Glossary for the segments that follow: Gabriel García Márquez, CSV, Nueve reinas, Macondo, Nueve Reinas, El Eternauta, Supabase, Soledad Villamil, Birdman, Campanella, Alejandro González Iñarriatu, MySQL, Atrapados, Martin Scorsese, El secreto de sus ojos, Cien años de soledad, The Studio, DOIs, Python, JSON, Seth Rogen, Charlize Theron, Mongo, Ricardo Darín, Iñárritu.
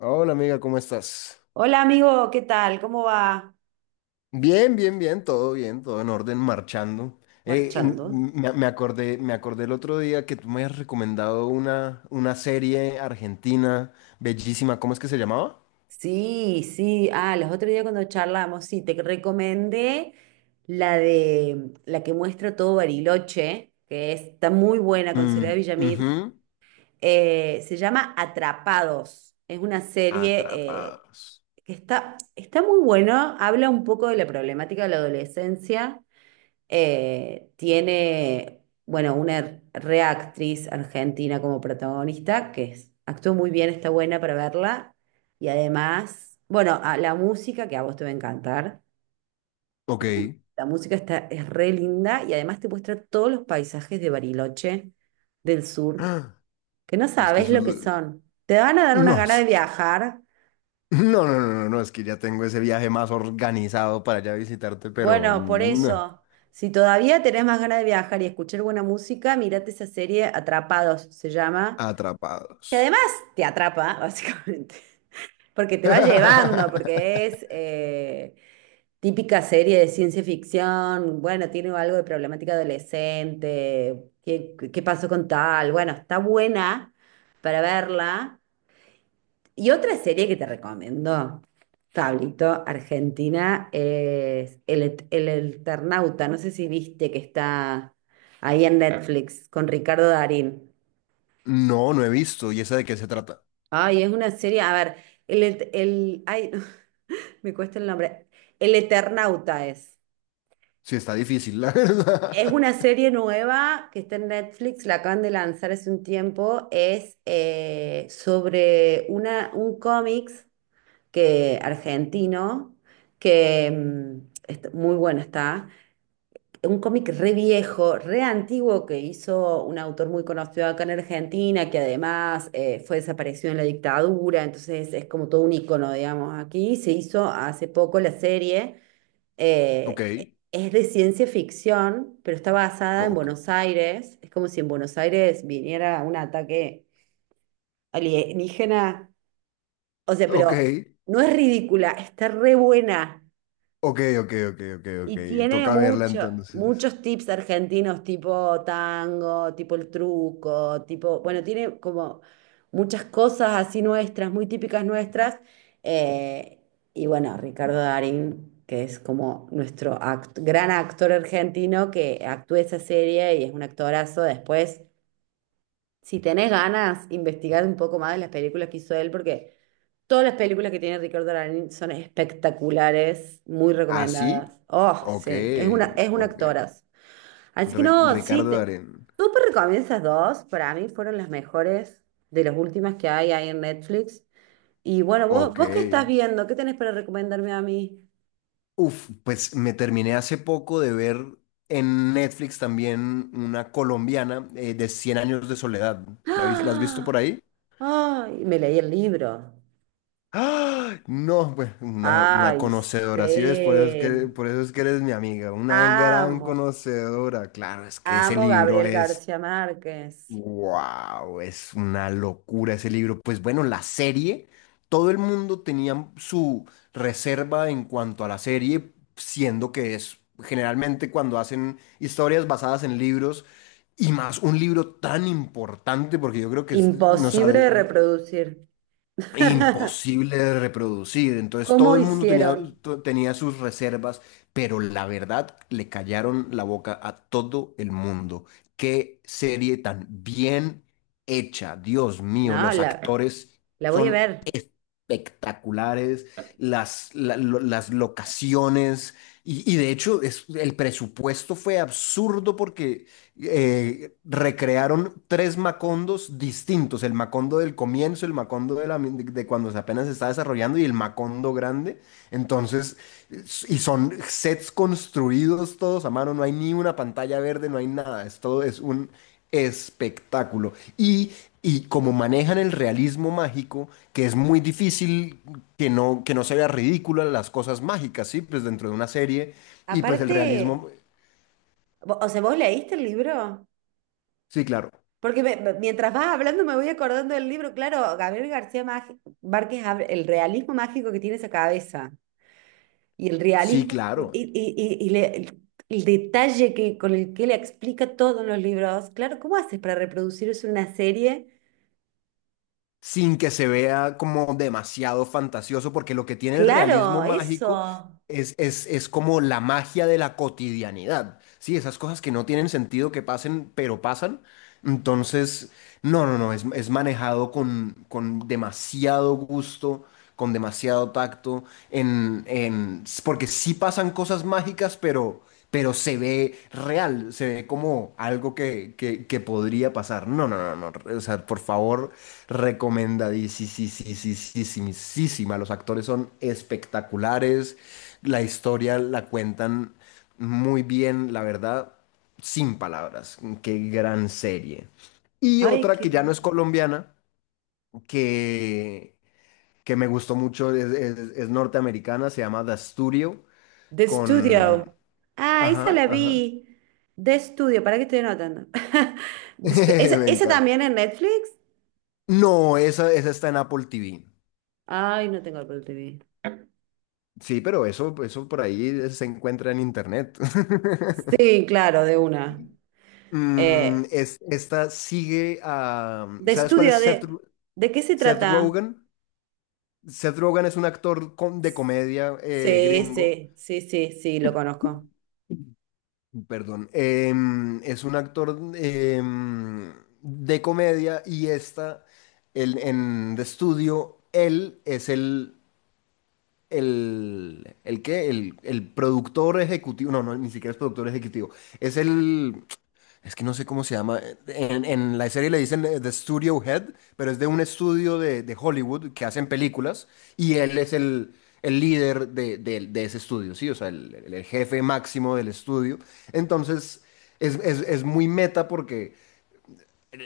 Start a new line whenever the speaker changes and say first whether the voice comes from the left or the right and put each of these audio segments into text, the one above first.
left: Hola amiga, ¿cómo estás?
right: Hola amigo, ¿qué tal? ¿Cómo va?
left: Bien, bien, bien, todo en orden, marchando. Eh, m-
right: Marchando.
left: me acordé, me acordé el otro día que tú me has recomendado una serie argentina bellísima. ¿Cómo es que se llamaba?
right: Sí, sí. Ah, los otros días cuando charlamos, sí, te recomendé la de la que muestra todo Bariloche, que está muy buena con Soledad
left: Mm,
right: Villamil.
left: ujú.
right: Se llama Atrapados. Es una serie
left: Atrapados.
right: que está muy buena, habla un poco de la problemática de la adolescencia, tiene, bueno, una reactriz argentina como protagonista, actuó muy bien, está buena para verla. Y además, bueno, la música, que a vos te va a encantar,
left: Ok.
right: la música está, es re linda y además te muestra todos los paisajes de Bariloche, del sur,
left: Ah,
right: que no
left: Es que
right: sabes
left: eso es
right: lo que
left: lo-
right: son. Te van a dar unas
left: No,
right: ganas
left: es
right: de
left: que...
right: viajar.
left: No, no, no, no, no, es que ya tengo ese viaje más organizado para allá visitarte, pero
right: Bueno, por
left: no.
right: eso. Si todavía tenés más ganas de viajar y escuchar buena música, mirate esa serie Atrapados, se llama.
left: Atrapados.
right: Te atrapa, básicamente, porque te va llevando, porque es típica serie de ciencia ficción, bueno, tiene algo de problemática adolescente, ¿qué pasó con tal? Bueno, está buena para verla. Y otra serie que te recomiendo, Pablito, Argentina, es El Eternauta, no sé si viste que está ahí en Ah, Netflix con Ricardo Darín.
left: No, no he visto. ¿Y esa de qué se trata?
right: Ay, es una serie, a ver, ay, me cuesta el nombre. El Eternauta es.
left: Sí, está difícil, la
right: Es
left: verdad.
right: una serie nueva que está en Netflix, la acaban de lanzar hace un tiempo. Es Sobre una, un cómics que, argentino que muy bueno está. Un cómic re viejo, re antiguo que hizo un autor muy conocido acá en Argentina, que además fue desaparecido en la dictadura, entonces es como todo un icono, digamos, aquí. Se hizo hace poco la serie.
left: Ok,
right: eh, es de ciencia ficción, pero está basada en
left: ok,
right: Buenos Aires. Es como si en Buenos Aires viniera un ataque alienígena. O sea,
left: ok,
right: pero no es ridícula, está re buena.
left: ok, ok, ok, ok,
right: Y
left: ok.
right: tiene
left: Toca verla entonces.
right: muchos tips argentinos, tipo tango, tipo el truco, tipo, bueno, tiene como muchas cosas así nuestras, muy típicas nuestras. eh, y bueno, Ricardo Darín, que es como nuestro gran actor argentino que actúa esa serie y es un actorazo. Después si tenés ganas, investigar un poco más de las películas que hizo él, porque todas las películas que tiene Ricardo Darín son espectaculares, muy
left: ¿Así?
right: recomendadas. Oh,
left: Ok,
right: sí, es una, es un
left: ok.
right: actoraz. Así que no, sí,
left: Ricardo
right: te,
left: Darín.
right: súper recomiendo esas dos. Para mí fueron las mejores de las últimas que hay ahí en Netflix. Y bueno, vos,
left: Ok.
right: vos qué estás viendo, ¿qué tenés para recomendarme a mí?
left: Uf, pues me terminé hace poco de ver en Netflix también una colombiana de Cien años de soledad. La has visto
right: ¡Ah!
left: por ahí?
right: ¡Ay! Me leí el libro.
left: ¡Ah! No, pues una
right: ¡Ay,
left: conocedora, ¿sí ves? Por eso es que,
right: sí!
left: por eso es que eres mi amiga, una gran
right: Amo.
left: conocedora. Claro, es que ese
right: Amo
left: libro
right: Gabriel
left: es,
right: García Márquez.
left: wow, es una locura ese libro. Pues bueno, la serie, todo el mundo tenía su reserva en cuanto a la serie, siendo que es generalmente cuando hacen historias basadas en libros. Y más un libro tan importante, porque yo creo que
right: Imposible de reproducir.
left: imposible de reproducir. Entonces todo
right: ¿Cómo
left: el mundo tenía,
right: hicieron?
left: tenía sus reservas, pero la verdad le callaron la boca a todo el mundo. Qué serie tan bien hecha, Dios mío,
right: No,
left: los actores
right: la voy a
left: son
right: ver.
left: espectaculares, las locaciones y de hecho es, el presupuesto fue absurdo porque recrearon tres Macondos distintos, el Macondo del comienzo, el Macondo de, la, de cuando se apenas se está desarrollando y el Macondo grande. Entonces, y son sets construidos todos a mano, no hay ni una pantalla verde, no hay nada, es todo es un espectáculo. Y como manejan el realismo mágico, que es muy difícil que no se vea ridícula las cosas mágicas, ¿sí? Pues dentro de una serie, y pues el
right: Aparte,
left: realismo,
right: o sea, ¿vos leíste el libro?
left: sí, claro.
right: Porque mientras vas hablando me voy acordando del libro. Claro, Gabriel Márquez, el realismo mágico que tiene esa cabeza y el
left: Sí,
right: realismo y,
left: claro.
right: y- y- y le- el detalle que, con el que le explica todo en los libros. Claro, ¿cómo haces para reproducir eso en una serie?
left: Sin que se vea como demasiado fantasioso, porque lo que tiene el
right: Claro,
left: realismo
right: eso.
left: mágico es como la magia de la cotidianidad, ¿sí? Esas cosas que no tienen sentido que pasen, pero pasan. Entonces, no, no, no, es manejado con demasiado gusto, con demasiado tacto, en, porque sí pasan cosas mágicas, pero se ve real, se ve como algo que podría pasar. No, no, no, no, o sea, por favor, recomendadísima. Los actores son espectaculares. La historia la cuentan muy bien, la verdad, sin palabras. Qué gran serie. Y
right: Ay,
left: otra
right: qué
left: que ya no es
right: bien.
left: colombiana, que, que me gustó mucho, es, es norteamericana, se llama The Studio,
right: The
left: con...
right: Studio. Ah, esa
left: Ajá,
right: la
left: ajá.
right: vi. De estudio, ¿para qué estoy anotando? ¿Esa,
left: Me
right: esa
left: encanta.
right: también en Netflix?
left: No, esa está en Apple TV.
right: Ay, no tengo Apple TV.
left: Sí, pero eso por ahí se encuentra en internet.
right: Sí, claro, de una.
left: Mm,
right: Eh,
left: es, esta sigue a...
right: De
left: ¿Sabes cuál es
right: estudio,
left: Seth,
right: ¿de qué se
left: Seth
right: trata?
left: Rogen? Seth Rogen es un actor de comedia
right: Sí,
left: gringo,
right: sí, sí, sí, sí, lo conozco.
left: perdón, es un actor de comedia y está en The Studio, él es el, ¿qué? El productor ejecutivo, no, no, ni siquiera es productor ejecutivo, es el, es que no sé cómo se llama. En la serie le dicen The Studio Head, pero es de un estudio de Hollywood que hacen películas y él es el líder de, de ese estudio, ¿sí? O sea, el, el jefe máximo del estudio. Entonces, es, es muy meta porque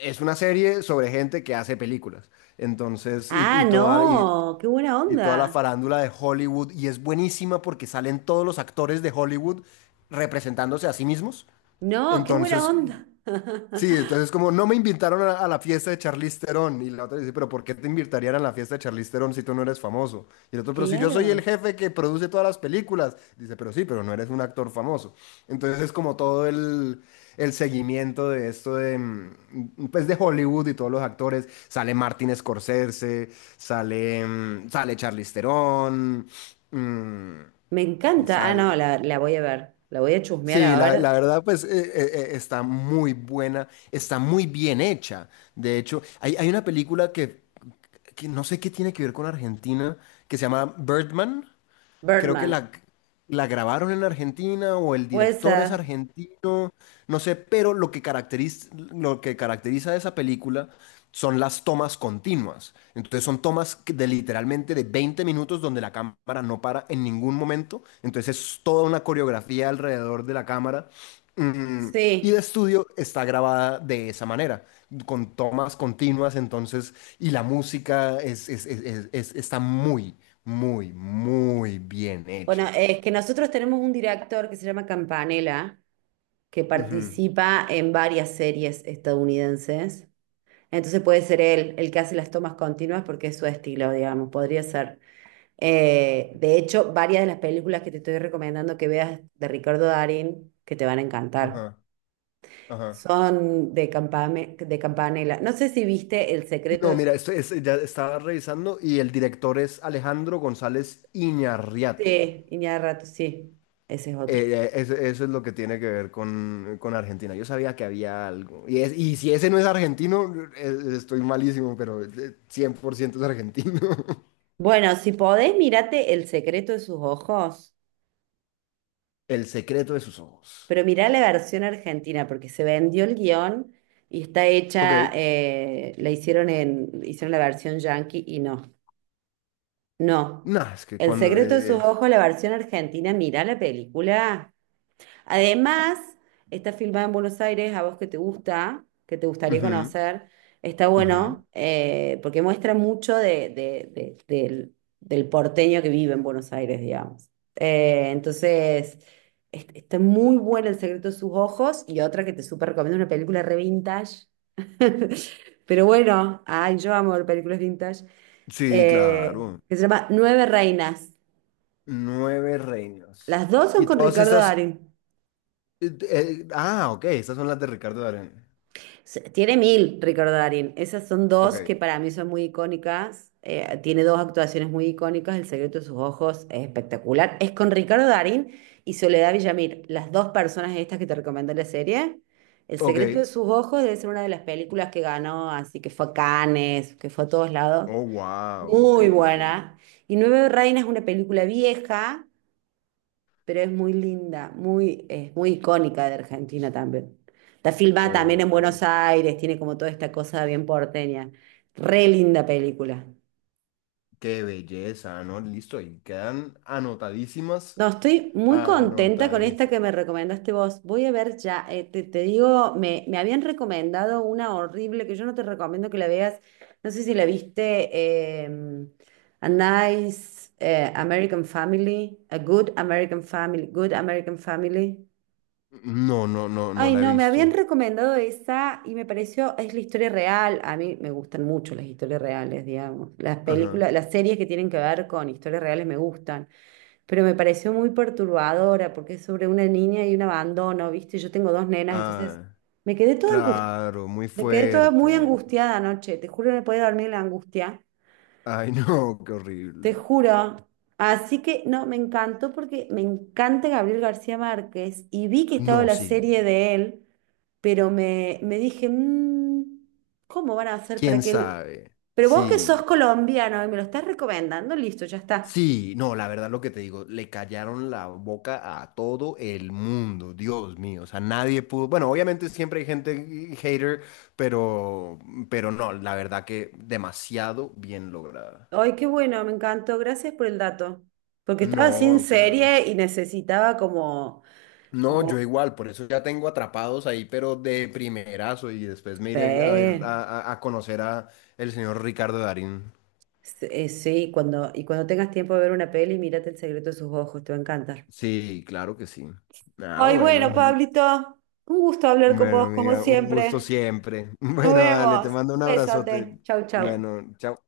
left: es una serie sobre gente que hace películas. Entonces,
right: Ah, no, qué buena
left: y toda la
right: onda.
left: farándula de Hollywood. Y es buenísima porque salen todos los actores de Hollywood representándose a sí mismos.
right: No, qué buena
left: Entonces,
right: onda.
left: sí, entonces como no me invitaron a la fiesta de Charlize Theron y la otra dice, pero ¿por qué te invitarían a la fiesta de Charlize Theron si tú no eres famoso? Y el otro, pero si yo soy el
right: Claro.
left: jefe que produce todas las películas, dice, pero sí, pero no eres un actor famoso. Entonces es como todo el seguimiento de esto de, mm, pues de Hollywood y todos los actores. Sale Martin Scorsese, sale, mm, sale Charlize Theron, mm,
right: Me encanta. Ah, no,
left: sal-
right: la voy a ver. La voy a chusmear
left: sí,
right: a
left: la
right: ver.
left: verdad, pues está muy buena, está muy bien hecha. De hecho, hay una película que no sé qué tiene que ver con Argentina, que se llama Birdman. Creo que
right: Birdman.
left: la grabaron en Argentina o el
right: Puede
left: director es
right: ser.
left: argentino, no sé, pero lo que caracteriza a esa película son las tomas continuas. Entonces son tomas que de literalmente de 20 minutos donde la cámara no para en ningún momento. Entonces es toda una coreografía alrededor de la cámara. Mm, y de
right: Sí.
left: estudio está grabada de esa manera, con tomas continuas, entonces, y la música es, está muy, muy, muy bien
right: Bueno,
left: hecha.
right: es que nosotros tenemos un director que se llama Campanella, que
left: Ujú,
right: participa en varias series estadounidenses. Entonces puede ser él el que hace las tomas continuas porque es su estilo, digamos, podría ser. De hecho, varias de las películas que te estoy recomendando que veas de Ricardo Darín, que te van a encantar,
left: ajá, ajá.
right: son de de Campanella. No sé si viste El secreto
left: No,
right: de...
left: mira, ya estaba revisando y el director es Alejandro González Iñarriatu.
right: Sí, Iñárritu, rato, sí, ese es otro.
left: Eso, eso es lo que tiene que ver con Argentina. Yo sabía que había algo. Y, y si ese no es argentino, estoy malísimo, pero 100% es argentino.
right: Bueno, si podés, mirate El secreto de sus ojos,
left: El secreto de sus ojos.
right: pero mirá la versión argentina, porque se vendió el guión y está hecha,
left: Ok.
right: la hicieron en, hicieron la versión yankee y no, no.
left: Nah, es que
right: El
left: cuando
right: secreto de sus
left: es...
right: ojos, la versión argentina, mirá la película. Además, está filmada en Buenos Aires, a vos que te gusta, que te gustaría
left: Ujú,
right: conocer, está
left: ujú.
right: bueno porque muestra mucho de, del, del porteño que vive en Buenos Aires, digamos. Entonces, está muy buena El secreto de sus ojos y otra que te súper recomiendo, una película re vintage. Pero bueno, ay, yo amo ver películas vintage,
left: Sí, claro.
right: que se llama Nueve Reinas.
left: Nueve reinas.
right: Las dos son
left: Y
right: con
left: todas
right: Ricardo
left: estas...
right: Darín.
left: ah, ok. Estas son las de Ricardo Darín.
right: Tiene mil, Ricardo Darín. Esas son dos que
left: Ok.
right: para mí son muy icónicas. Tiene dos actuaciones muy icónicas. El secreto de sus ojos es espectacular. Es con Ricardo Darín y Soledad Villamil, las dos personas estas que te recomendé la serie. El
left: Ok.
right: secreto de sus ojos debe ser una de las películas que ganó, así que fue a Cannes, que fue a todos lados.
left: Oh, wow. Ok,
right: Muy
left: ok.
right: buena. Y Nueve Reinas es una película vieja pero es muy linda, muy, es muy icónica de Argentina también. Está filmada también en
left: Ok.
right: Buenos Aires, tiene como toda esta cosa bien porteña. Re linda película.
left: Qué belleza, ¿no? Listo. Y quedan anotadísimas.
right: No, estoy muy contenta con esta
left: Anotadísimas.
right: que me recomendaste vos. Voy a ver ya, te digo, me habían recomendado una horrible que yo no te recomiendo que la veas. No sé si la viste, eh, A Nice American Family, A Good American Family, Good American Family.
left: No, no, no, no
right: Ay,
left: la he
right: no, me
left: visto.
right: habían recomendado esa y me pareció, es la historia real. A mí me gustan mucho las historias reales, digamos. Las
left: Ajá.
right: películas, las series que tienen que ver con historias reales me gustan, pero me pareció muy perturbadora porque es sobre una niña y un abandono, ¿viste? Yo tengo dos nenas, entonces
left: Ah,
right: me quedé toda angustiada,
left: claro. Muy
right: me quedé toda muy
left: fuerte.
right: angustiada anoche, te juro, no podía dormir la angustia.
left: Ay, no, qué
right: Te
left: horrible.
right: juro. Así que no, me encantó porque me encanta Gabriel García Márquez y vi que estaba
left: No,
right: la
left: sí,
right: serie de él, pero me dije, "Mm, ¿cómo van a hacer para
left: quién
right: que él...".
left: sabe.
right: Pero vos que sos
left: Sí,
right: colombiano y me lo estás recomendando, listo, ya está.
left: sí, no, la verdad lo que te digo, le callaron la boca a todo el mundo, Dios mío, o sea, nadie pudo, bueno, obviamente siempre hay gente hater, pero, pero no, la verdad que demasiado bien lograda.
right: Ay, qué bueno, me encantó, gracias por el dato. Porque estaba sin
left: No, claro.
right: serie y necesitaba
left: No,
right: como,
left: yo igual, por eso ya tengo atrapados ahí, pero de primerazo y después me iré a ver,
right: sí,
left: a conocer a el señor Ricardo Darín.
right: sí, sí, cuando, y cuando tengas tiempo de ver una peli, mírate El secreto de sus ojos, te va a encantar.
left: Sí, claro que sí. Ah,
right: Ay, bueno,
left: bueno.
right: Pablito, un gusto hablar con
left: Bueno,
right: vos como
left: amiga, un gusto
right: siempre.
left: siempre.
right: Nos
left: Bueno, dale, te
right: vemos.
left: mando
right: Un
left: un abrazote.
right: besote. Chau, chau.
left: Bueno, chao.